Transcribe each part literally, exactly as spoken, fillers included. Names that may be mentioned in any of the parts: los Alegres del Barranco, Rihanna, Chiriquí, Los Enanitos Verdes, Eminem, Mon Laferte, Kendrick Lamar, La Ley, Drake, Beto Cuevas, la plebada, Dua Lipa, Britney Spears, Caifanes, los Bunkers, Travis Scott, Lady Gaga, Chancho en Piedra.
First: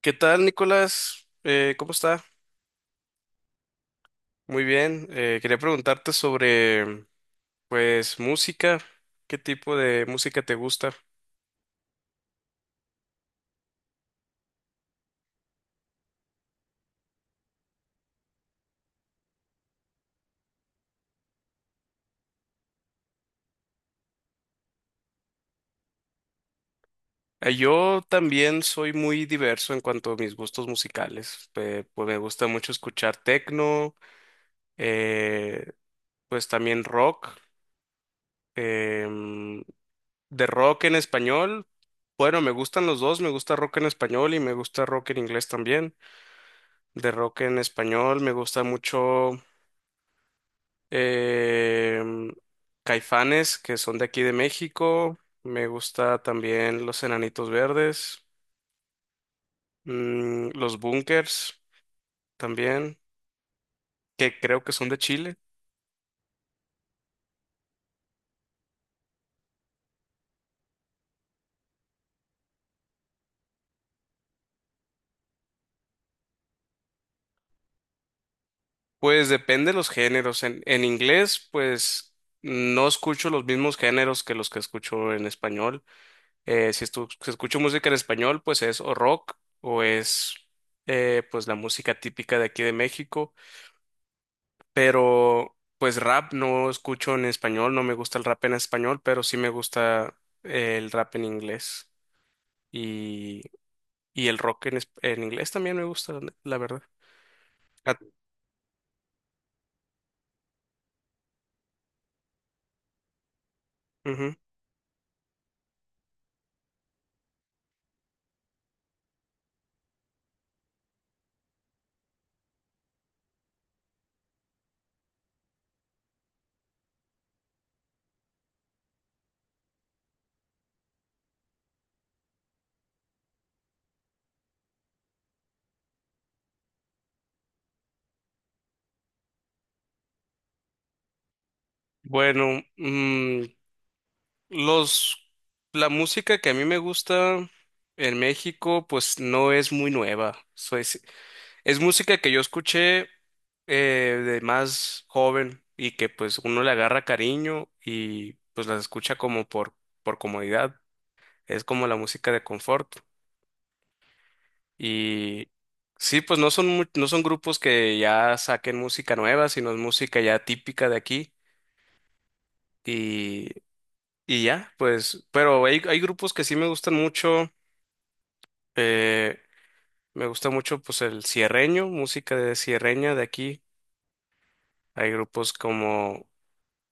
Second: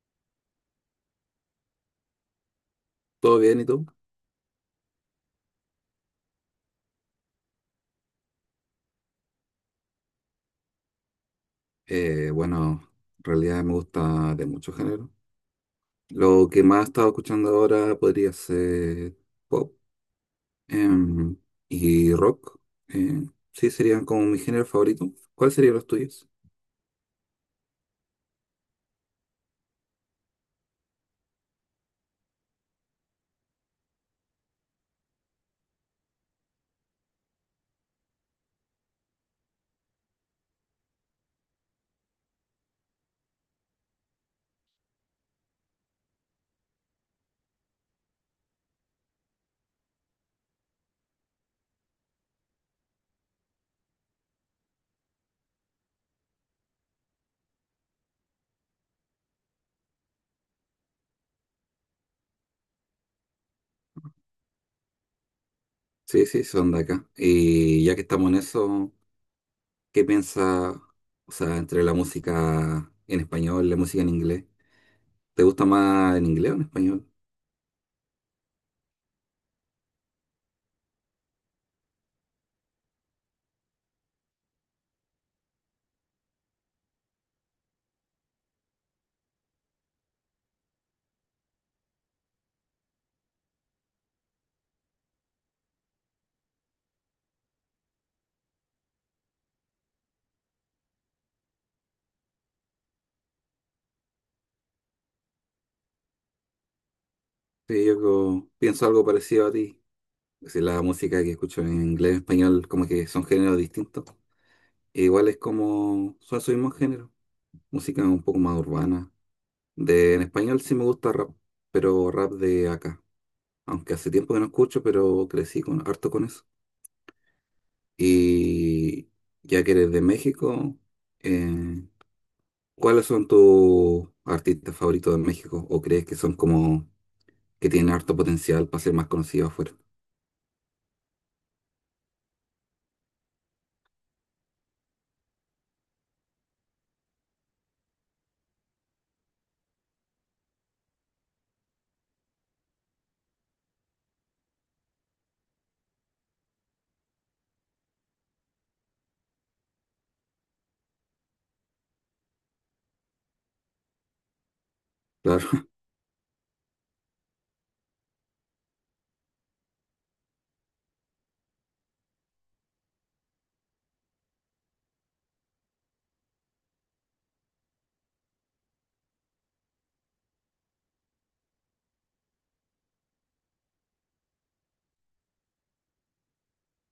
¿Qué tal, Nicolás? Eh, ¿cómo está? ¿Todo bien y tú? Muy bien. Eh, quería preguntarte sobre, pues, música. ¿Qué tipo de música te gusta? Eh, bueno, en realidad me gusta de muchos géneros. Lo que más he estado escuchando ahora podría ser pop em, y rock. eh, sí, serían como mi género favorito. ¿Cuáles serían los tuyos? Eh, yo también soy muy diverso en cuanto a mis gustos musicales. Eh, pues me gusta mucho escuchar techno, eh, pues también rock. em, de rock en español. Bueno, me gustan los dos, me gusta rock en español y me gusta rock en inglés también. De rock en español me gusta mucho Em, Caifanes, que son de aquí de México. Me gusta también Los Enanitos Verdes. Mm, Los Bunkers también, que creo que son de Chile. Sí, sí, son de acá. Y ya que estamos en eso, ¿qué piensas, o sea, entre la música en español y la música en inglés? ¿Te gusta más en inglés o en español? Pues depende de los géneros. En, en inglés, pues no escucho los mismos géneros que los que escucho en español. Eh, si, estu- si escucho música en español, pues es o rock o es eh, pues la música típica de aquí de México. Pero pues rap no escucho en español, no me gusta el rap en español, pero sí me gusta el rap en inglés y, y el rock en, es- en inglés también me gusta, la la verdad. Sí, Ah, yo creo- pienso algo parecido a ti. Si la música que escucho en inglés y español como que son géneros distintos. ujú. E igual es como, son su mismo género. Música un poco más urbana. De, en español sí me gusta rap, pero rap de acá. Aunque hace tiempo que no escucho, pero crecí con, harto con eso. Y ya que eres de México, eh, ¿cuáles son tus artistas favoritos de México? ¿O crees que son como que tienen harto potencial para ser más conocidos afuera? Bueno, mm, los, la música que a mí me gusta en México pues no es muy nueva, soy, si, es música que yo escuché eh, de más joven y que pues uno le agarra cariño y pues las escucha como por, por comodidad. Es como la música de confort. Y Claro. sí, pues no son, mu- no son grupos que ya saquen música nueva, sino es música ya típica de aquí. Y, y ya, pues, pero hay, hay grupos que sí me gustan mucho. eh, Me gusta mucho pues el cierreño, música de cierreña de aquí. Hay grupos como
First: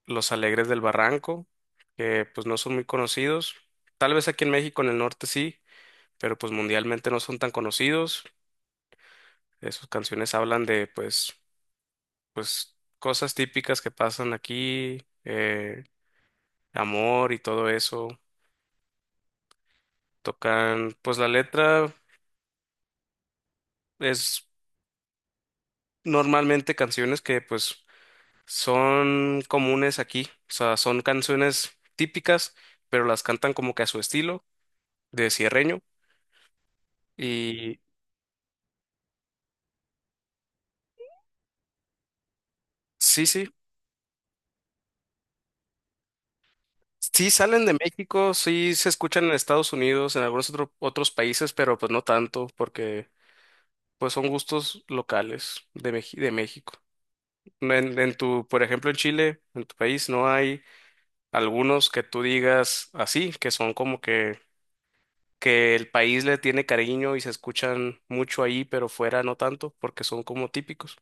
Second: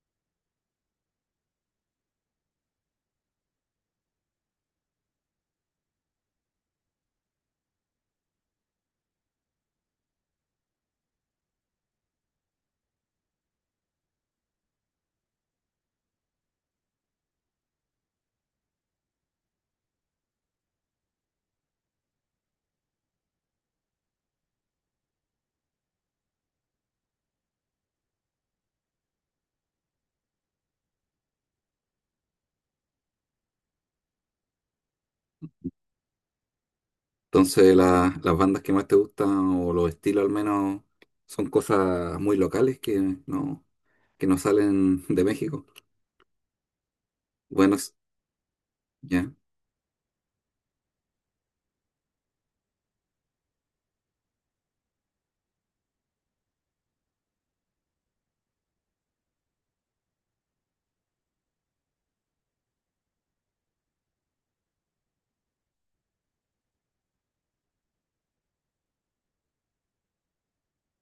los Alegres del Barranco, que pues no son muy conocidos. Tal vez aquí en México, en el norte sí, pero pues mundialmente no son tan conocidos. Eh, sus canciones hablan de pues, pues cosas típicas que pasan aquí, eh, amor y todo eso. Tocan, pues la letra es normalmente canciones que pues son comunes aquí, o sea, son canciones típicas, pero las cantan como que a su estilo de sierreño. Entonces, Y la- las bandas que más te gustan, o los estilos al menos, son cosas muy locales que sí, sí, no, que no salen de México. sí salen de Bueno, s- México, sí se escuchan ya. en Estados Unidos, en algunos otro- otros países, pero pues no tanto, porque pues son gustos locales de, Meji- de México. No. En, en tu, por ejemplo, en Chile, en tu país, ¿no hay algunos que tú digas así, que son como que, que el país le tiene cariño y se escuchan mucho ahí, pero fuera no tanto, porque son como típicos?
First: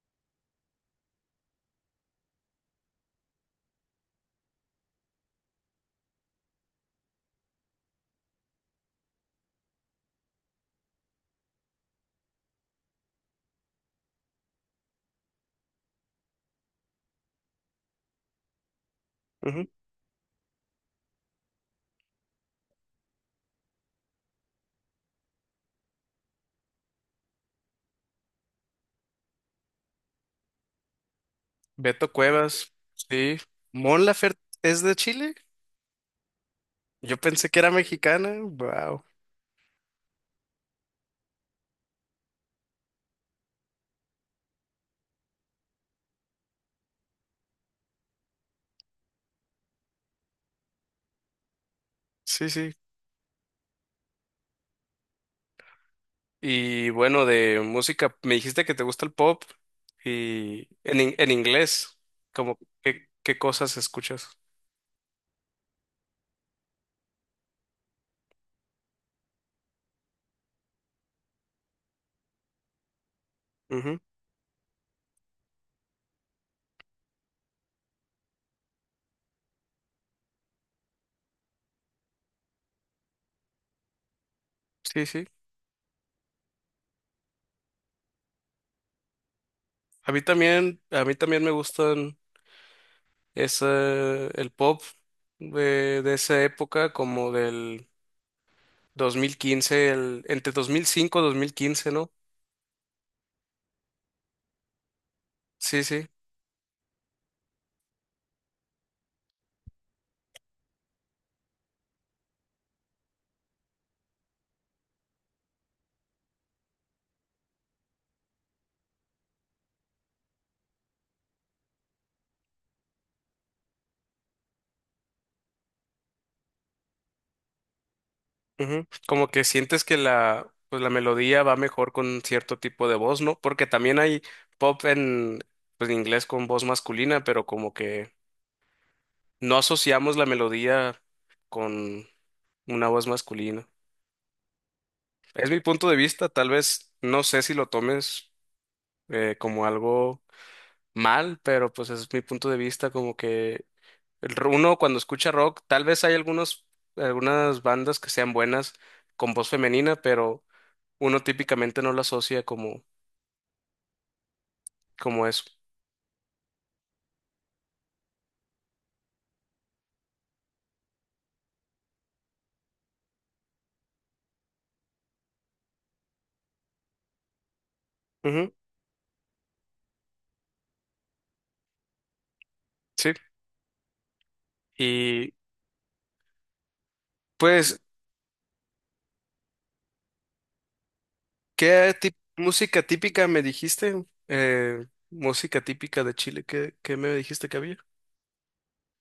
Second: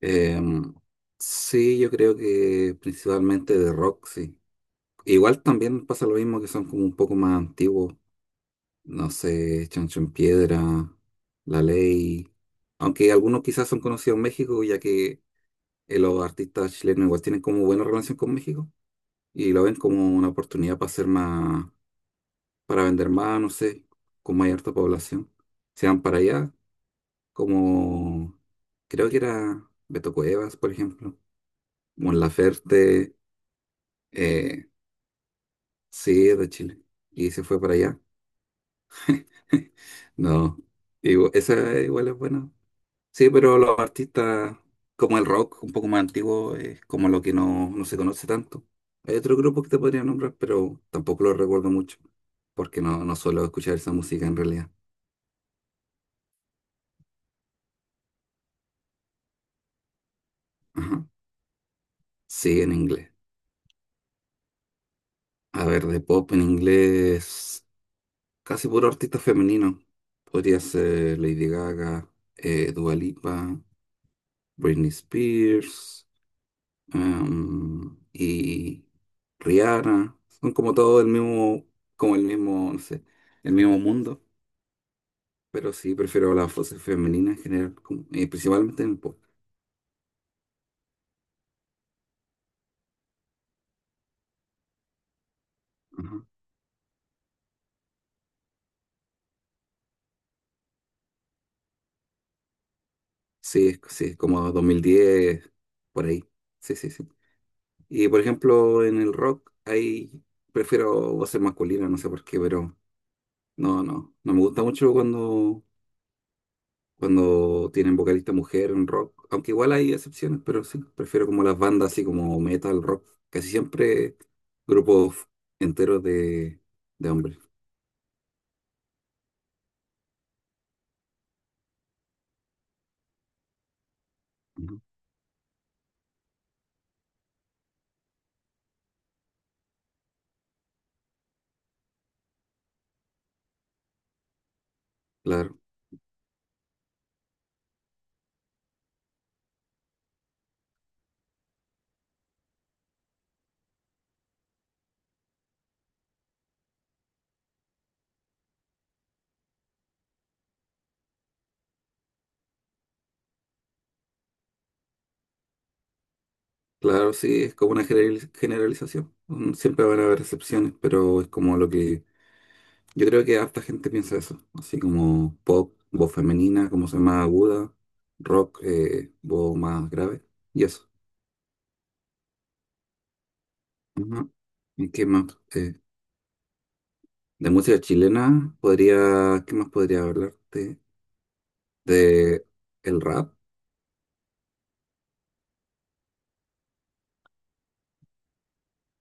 Em, sí, yo creo que principalmente de rock, sí. Igual también pasa lo mismo que son como un poco más antiguos. No sé, Chancho en Piedra, La Ley. Aunque algunos quizás son conocidos en México, ya que eh, los artistas chilenos igual tienen como buena relación con México y lo Ujú. ven como una oportunidad para hacer más. Para vender más, no sé, con mayor población. Se van para allá, como creo que era Beto Cuevas, por ejemplo, Beto Mon Cuevas, Laferte, sí. Mon Laferte eh, es de Chile. sí, es de Chile, Yo y se pensé que fue era para allá. mexicana. Wow. No, digo, esa igual es buena. Sí, pero los artistas, como el rock, un poco más antiguo, es como lo que no, no se conoce tanto. Hay otro grupo que te podría nombrar, pero tampoco lo recuerdo mucho, Sí, sí. porque no, no suelo escuchar esa música en realidad. Y bueno, de música, me dijiste que te gusta el pop y Ajá. en, in- en inglés, como Sí, en qué, inglés. qué cosas escuchas. A ver, de pop en inglés, casi puro artista femenino. Podría ser Lady Gaga, eh, Dua Lipa, Ujú, Britney Spears, em, y Rihanna. Son como todo el mismo, como el mismo, no sé, el mismo mundo. sí, sí. Pero sí, prefiero las voces femeninas en general, como- eh, principalmente en el pop. A mí también, a mí también me gustan ese, el pop de, de Ajá. esa época, como del dos mil quince, el, entre dos mil cinco y dos mil quince, ¿no? Sí, es- sí, es como dos mil diez, Sí, por sí. ahí. Sí, sí, sí. Y por ejemplo, en el rock hay, prefiero voces masculinas, no sé por qué, pero no, no, no me gusta mucho cuando, cuando tienen vocalista mujer en rock, aunque igual hay excepciones, pero sí, prefiero como las bandas así como metal, rock, casi siempre grupos enteros de, de hombres. Ujú. Como que sientes que la, pues la melodía va mejor con cierto tipo de voz, ¿no? Porque también hay Ujú. pop en, pues, en inglés con voz masculina, pero como que no asociamos la melodía con una voz masculina. Es Claro, mi punto de vista, tal vez no sé si lo tomes eh, como algo mal, pero pues es mi punto de vista, como que el r- uno cuando escucha rock, tal vez hay algunos, algunas bandas que sean buenas con voz femenina, pero uno típicamente no lo asocia como, como eso. claro, sí, es como una generaliz- generalización. Mm, siempre van a haber excepciones, pero es como lo que yo creo que harta gente piensa eso, así como pop, voz femenina, como se llama aguda, Ujú, rock, eh, voz más grave, y eso. sí. Ujú. ¿Y qué Y más? Eh, de pues, música chilena, podría, ¿qué más podría hablarte? ¿qué tip- De música el típica rap. me dijiste? Eh, música típica de Chile, ¿qué, qué me dijiste que había?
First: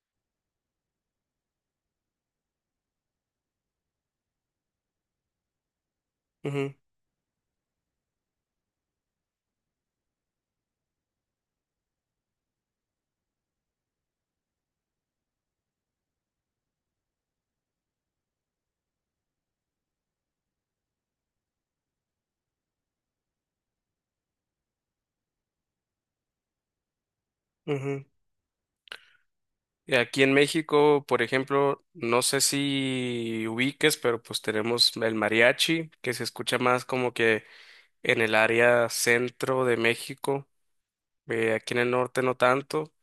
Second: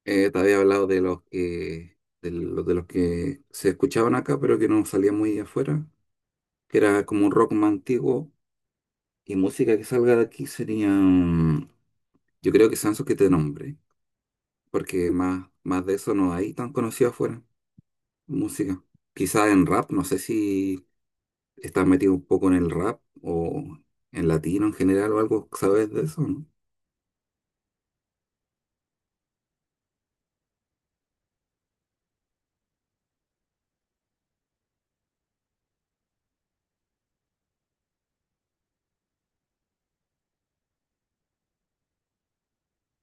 Eh, te había hablado de los que, de los, de los que se escuchaban acá, pero que no salían muy afuera, que era como un rock más antiguo, y música que salga de aquí sería, mm, yo creo que Sanso que te nombre. Porque más, más de eso no hay tan conocido afuera, música. Quizá en rap, no sé si estás metido un poco en el rap o en latino en general o algo, ¿sabes de eso, no? Ujú, ujú. Y aquí en México, por ejemplo, no sé si ubiques, pero pues tenemos el mariachi, que se escucha más como que en el área centro de México. Eh, aquí en el norte no tanto,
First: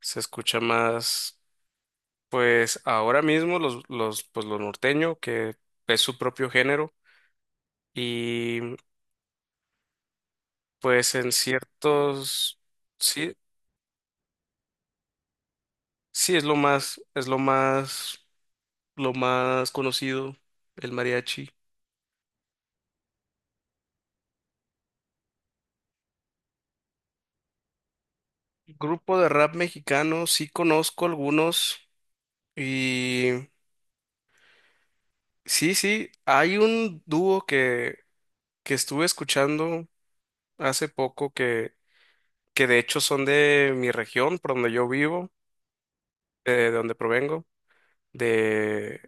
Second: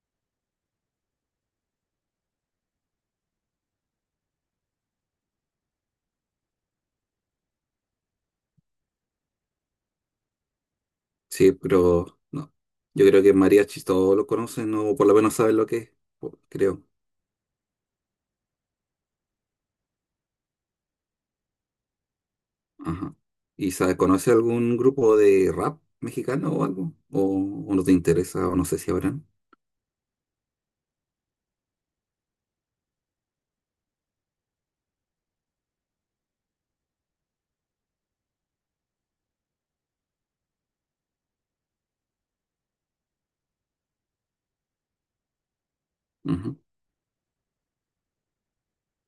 se escucha más. Pues ahora mismo los, los, pues lo norteño, que es su propio género, y pues en Sí, pero no. ciertos, Yo creo que sí, mariachi todos lo conocen o por lo menos saben lo que es, sí po- es lo creo. más, es lo más, lo más conocido, el mariachi. Ajá. ¿Y sabe, conoce algún grupo de rap mexicano o algo? ¿O, o no te interesa o no sé si Grupo habrán? de rap mexicano, sí conozco algunos, y sí, sí, hay un dúo que, que estuve escuchando hace poco que, que de hecho son de mi región, por donde yo vivo, eh, Ujú, de donde provengo de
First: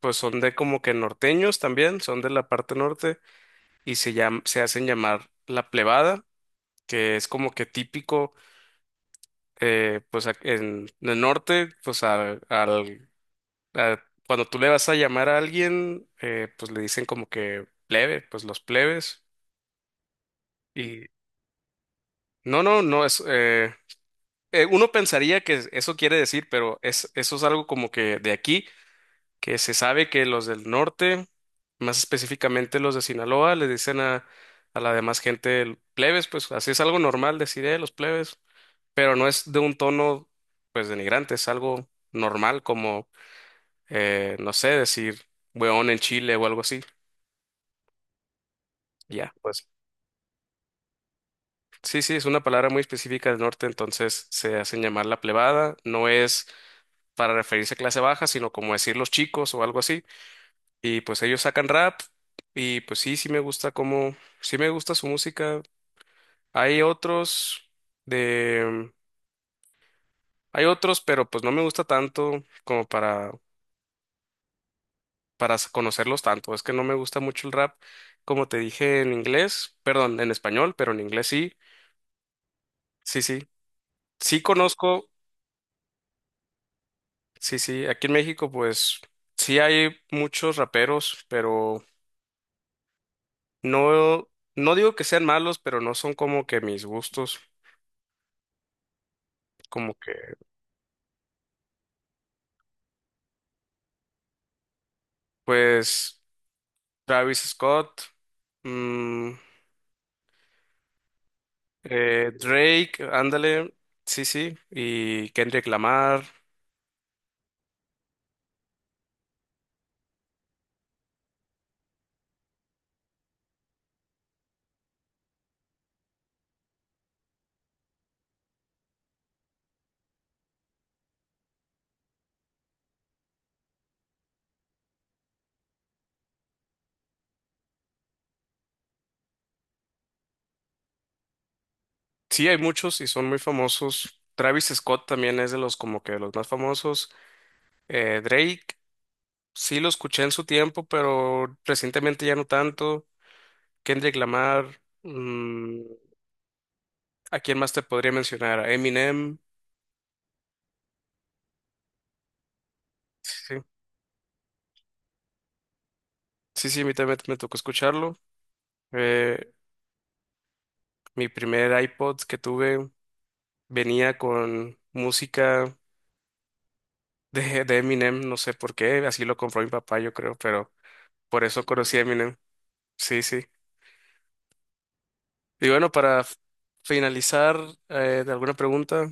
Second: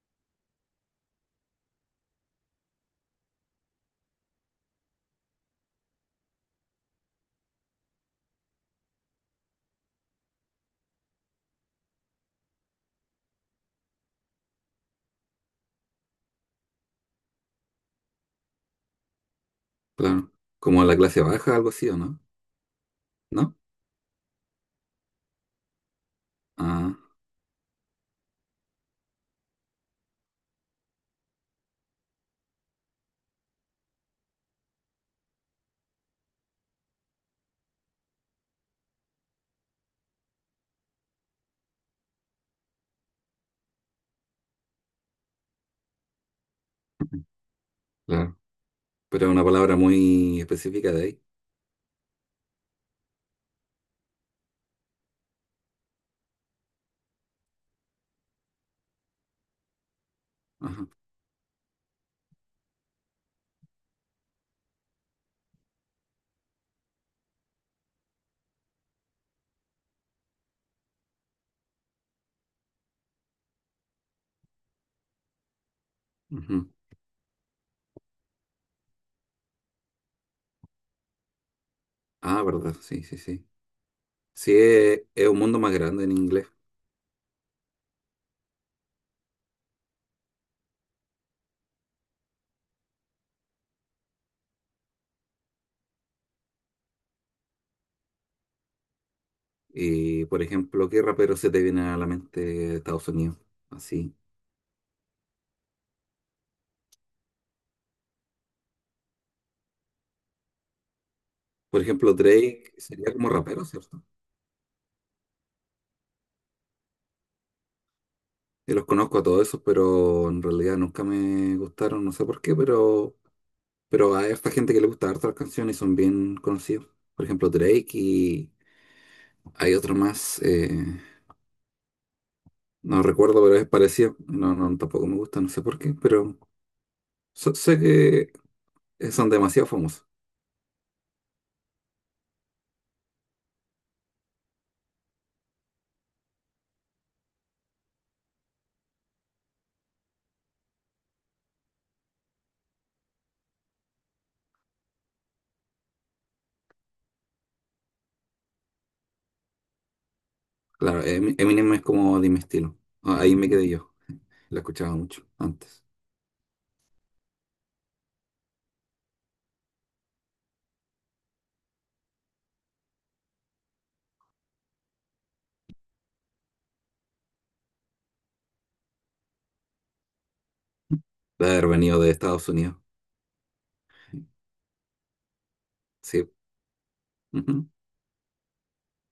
pues son de como que norteños también, son de la parte norte y se llam- se hacen llamar la plebada, que es como que típico, eh, pues ac- en, en el norte, pues al, al- a- cuando tú le vas a llamar a alguien, eh, pues le dicen como que plebe, pues los plebes. claro. ¿Como la Y clase baja, algo así, o no? no, no, no es, ¿No? eh, eh, uno pensaría que eso quiere decir, pero Ah, es, eso es algo como que de aquí. Que se sabe que los del norte, más específicamente los de Sinaloa, les dicen a, a la demás gente el- plebes, pues así es algo normal decir "Eh, los plebes", pero no es de un tono pues denigrante, es algo normal como, eh, no sé, decir weón en Chile o algo así. claro. Pero es Ya, una pues palabra muy específica de ahí. sí, sí, es una palabra muy específica del norte, entonces se hacen llamar la plebada, no es para referirse a clase baja, sino como decir los chicos o algo así. Ajá. Y pues ellos sacan rap y pues sí, sí me gusta cómo, sí me gusta su música. Hay otros de, hay otros, pero pues no me gusta tanto como para, para s- conocerlos tanto. Es Ujú. que no me gusta mucho el rap, como te dije en inglés, perdón, en español, pero en inglés sí, Ah, verdad, sí, sí, sí, sí. sí. Sí Sí, es, conozco, es un mundo más grande en inglés. sí, sí, aquí en México pues sí hay muchos raperos, pero no, no digo que sean malos, pero no son como que mis gustos, como que Y, por ejemplo, ¿qué rapero se te viene a la mente de Estados Unidos? Así. pues... Travis Scott, mm, Por ejemplo, eh, Drake Drake, sería como rapero, ándale, ¿cierto? sí, sí, y Kendrick Lamar. Yo los conozco a todos esos, pero en realidad nunca me gustaron, no sé por qué, pero, pero hay esta gente que le gusta harto las canciones y son bien conocidos. Por ejemplo, Drake y hay otro más, eh, no recuerdo, pero es parecido. No, no, tampoco me gusta, no sé por qué, pero... So- sé que eh, son demasiado famosos. Sí, hay muchos y son muy famosos. Travis Scott también es de los como que los más famosos. Eh, Drake, sí lo escuché en su tiempo, pero recientemente ya no tanto. Kendrick Lamar, mm, ¿a quién más te podría mencionar? A Eminem. Claro, Emi- Eminem es como de mi estilo. Ah, ahí me Sí, quedé yo. La escuchaba mucho antes sí, sí, a mí también me tocó escucharlo. Eh, Mi primer iPod que tuve venía con música de, de Eminem, no sé por qué, así lo compró mi papá, yo creo, pero por de eso haber conocí venido a de Eminem. Estados Unidos. Sí, sí. Y bueno, para Sí. f- finalizar Ujú. eh, de alguna pregunta,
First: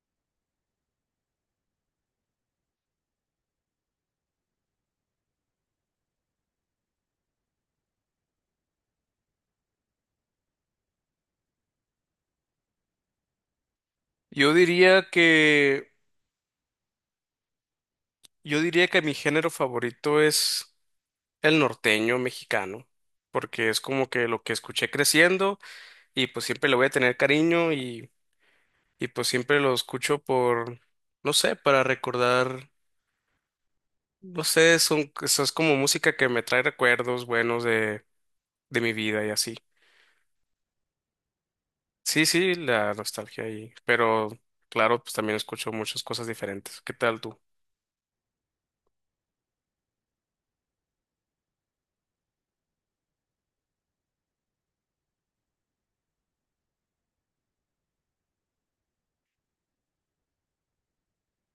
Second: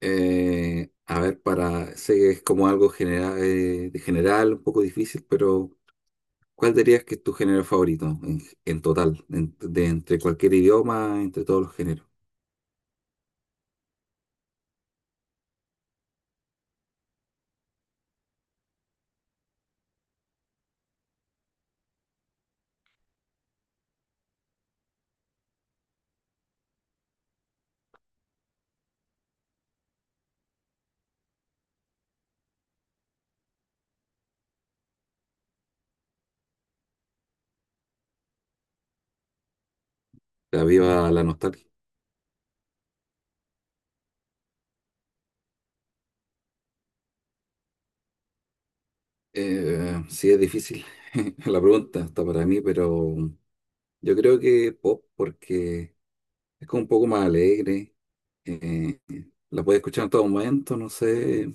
Eh, a ver, para, sé que es como algo general, de general, un poco difícil, pero ¿cuál dirías que es tu género favorito en, en total, en- de entre cualquier idioma, entre todos los géneros? yo diría que yo diría que mi género favorito es el norteño mexicano, porque es como que lo que escuché creciendo y pues siempre le voy a tener cariño y y pues siempre lo escucho por no sé, para recordar, no sé, son eso es como música que me trae recuerdos buenos de de mi vida y así. La viva la nostalgia. Sí, sí, la nostalgia ahí, pero claro, pues también escucho muchas cosas diferentes. ¿Qué tal tú? Eh, sí, es difícil la pregunta hasta para mí, pero yo creo que pop porque es como un poco más alegre, eh, la puedes escuchar en todo momento, no sé,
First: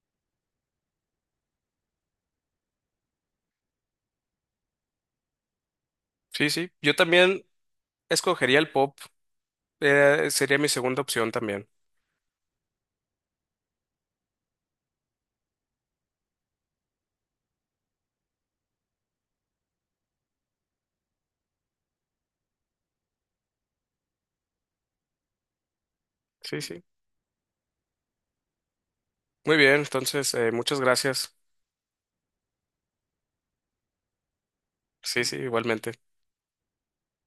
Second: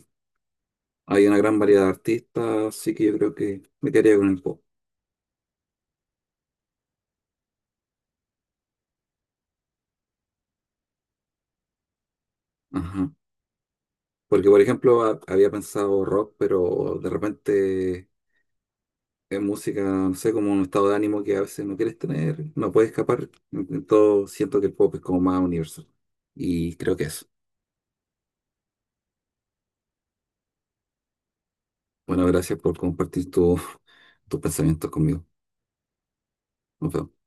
hay una gran variedad de artistas, así que yo creo que me quedaría con el pop. Sí, sí, yo también escogería el pop, eh, sería mi segunda opción también. Ajá. Porque, por ejemplo, ha- había pensado rock, pero de repente es música, no sé, como un estado de ánimo que a veces no quieres tener, no puedes escapar, entonces siento que el pop es como más universal Sí, y sí. creo que eso. Muy bien, entonces, eh, muchas gracias. Bueno, gracias por compartir tu- tus pensamientos Sí, conmigo. sí, igualmente. Nos vemos.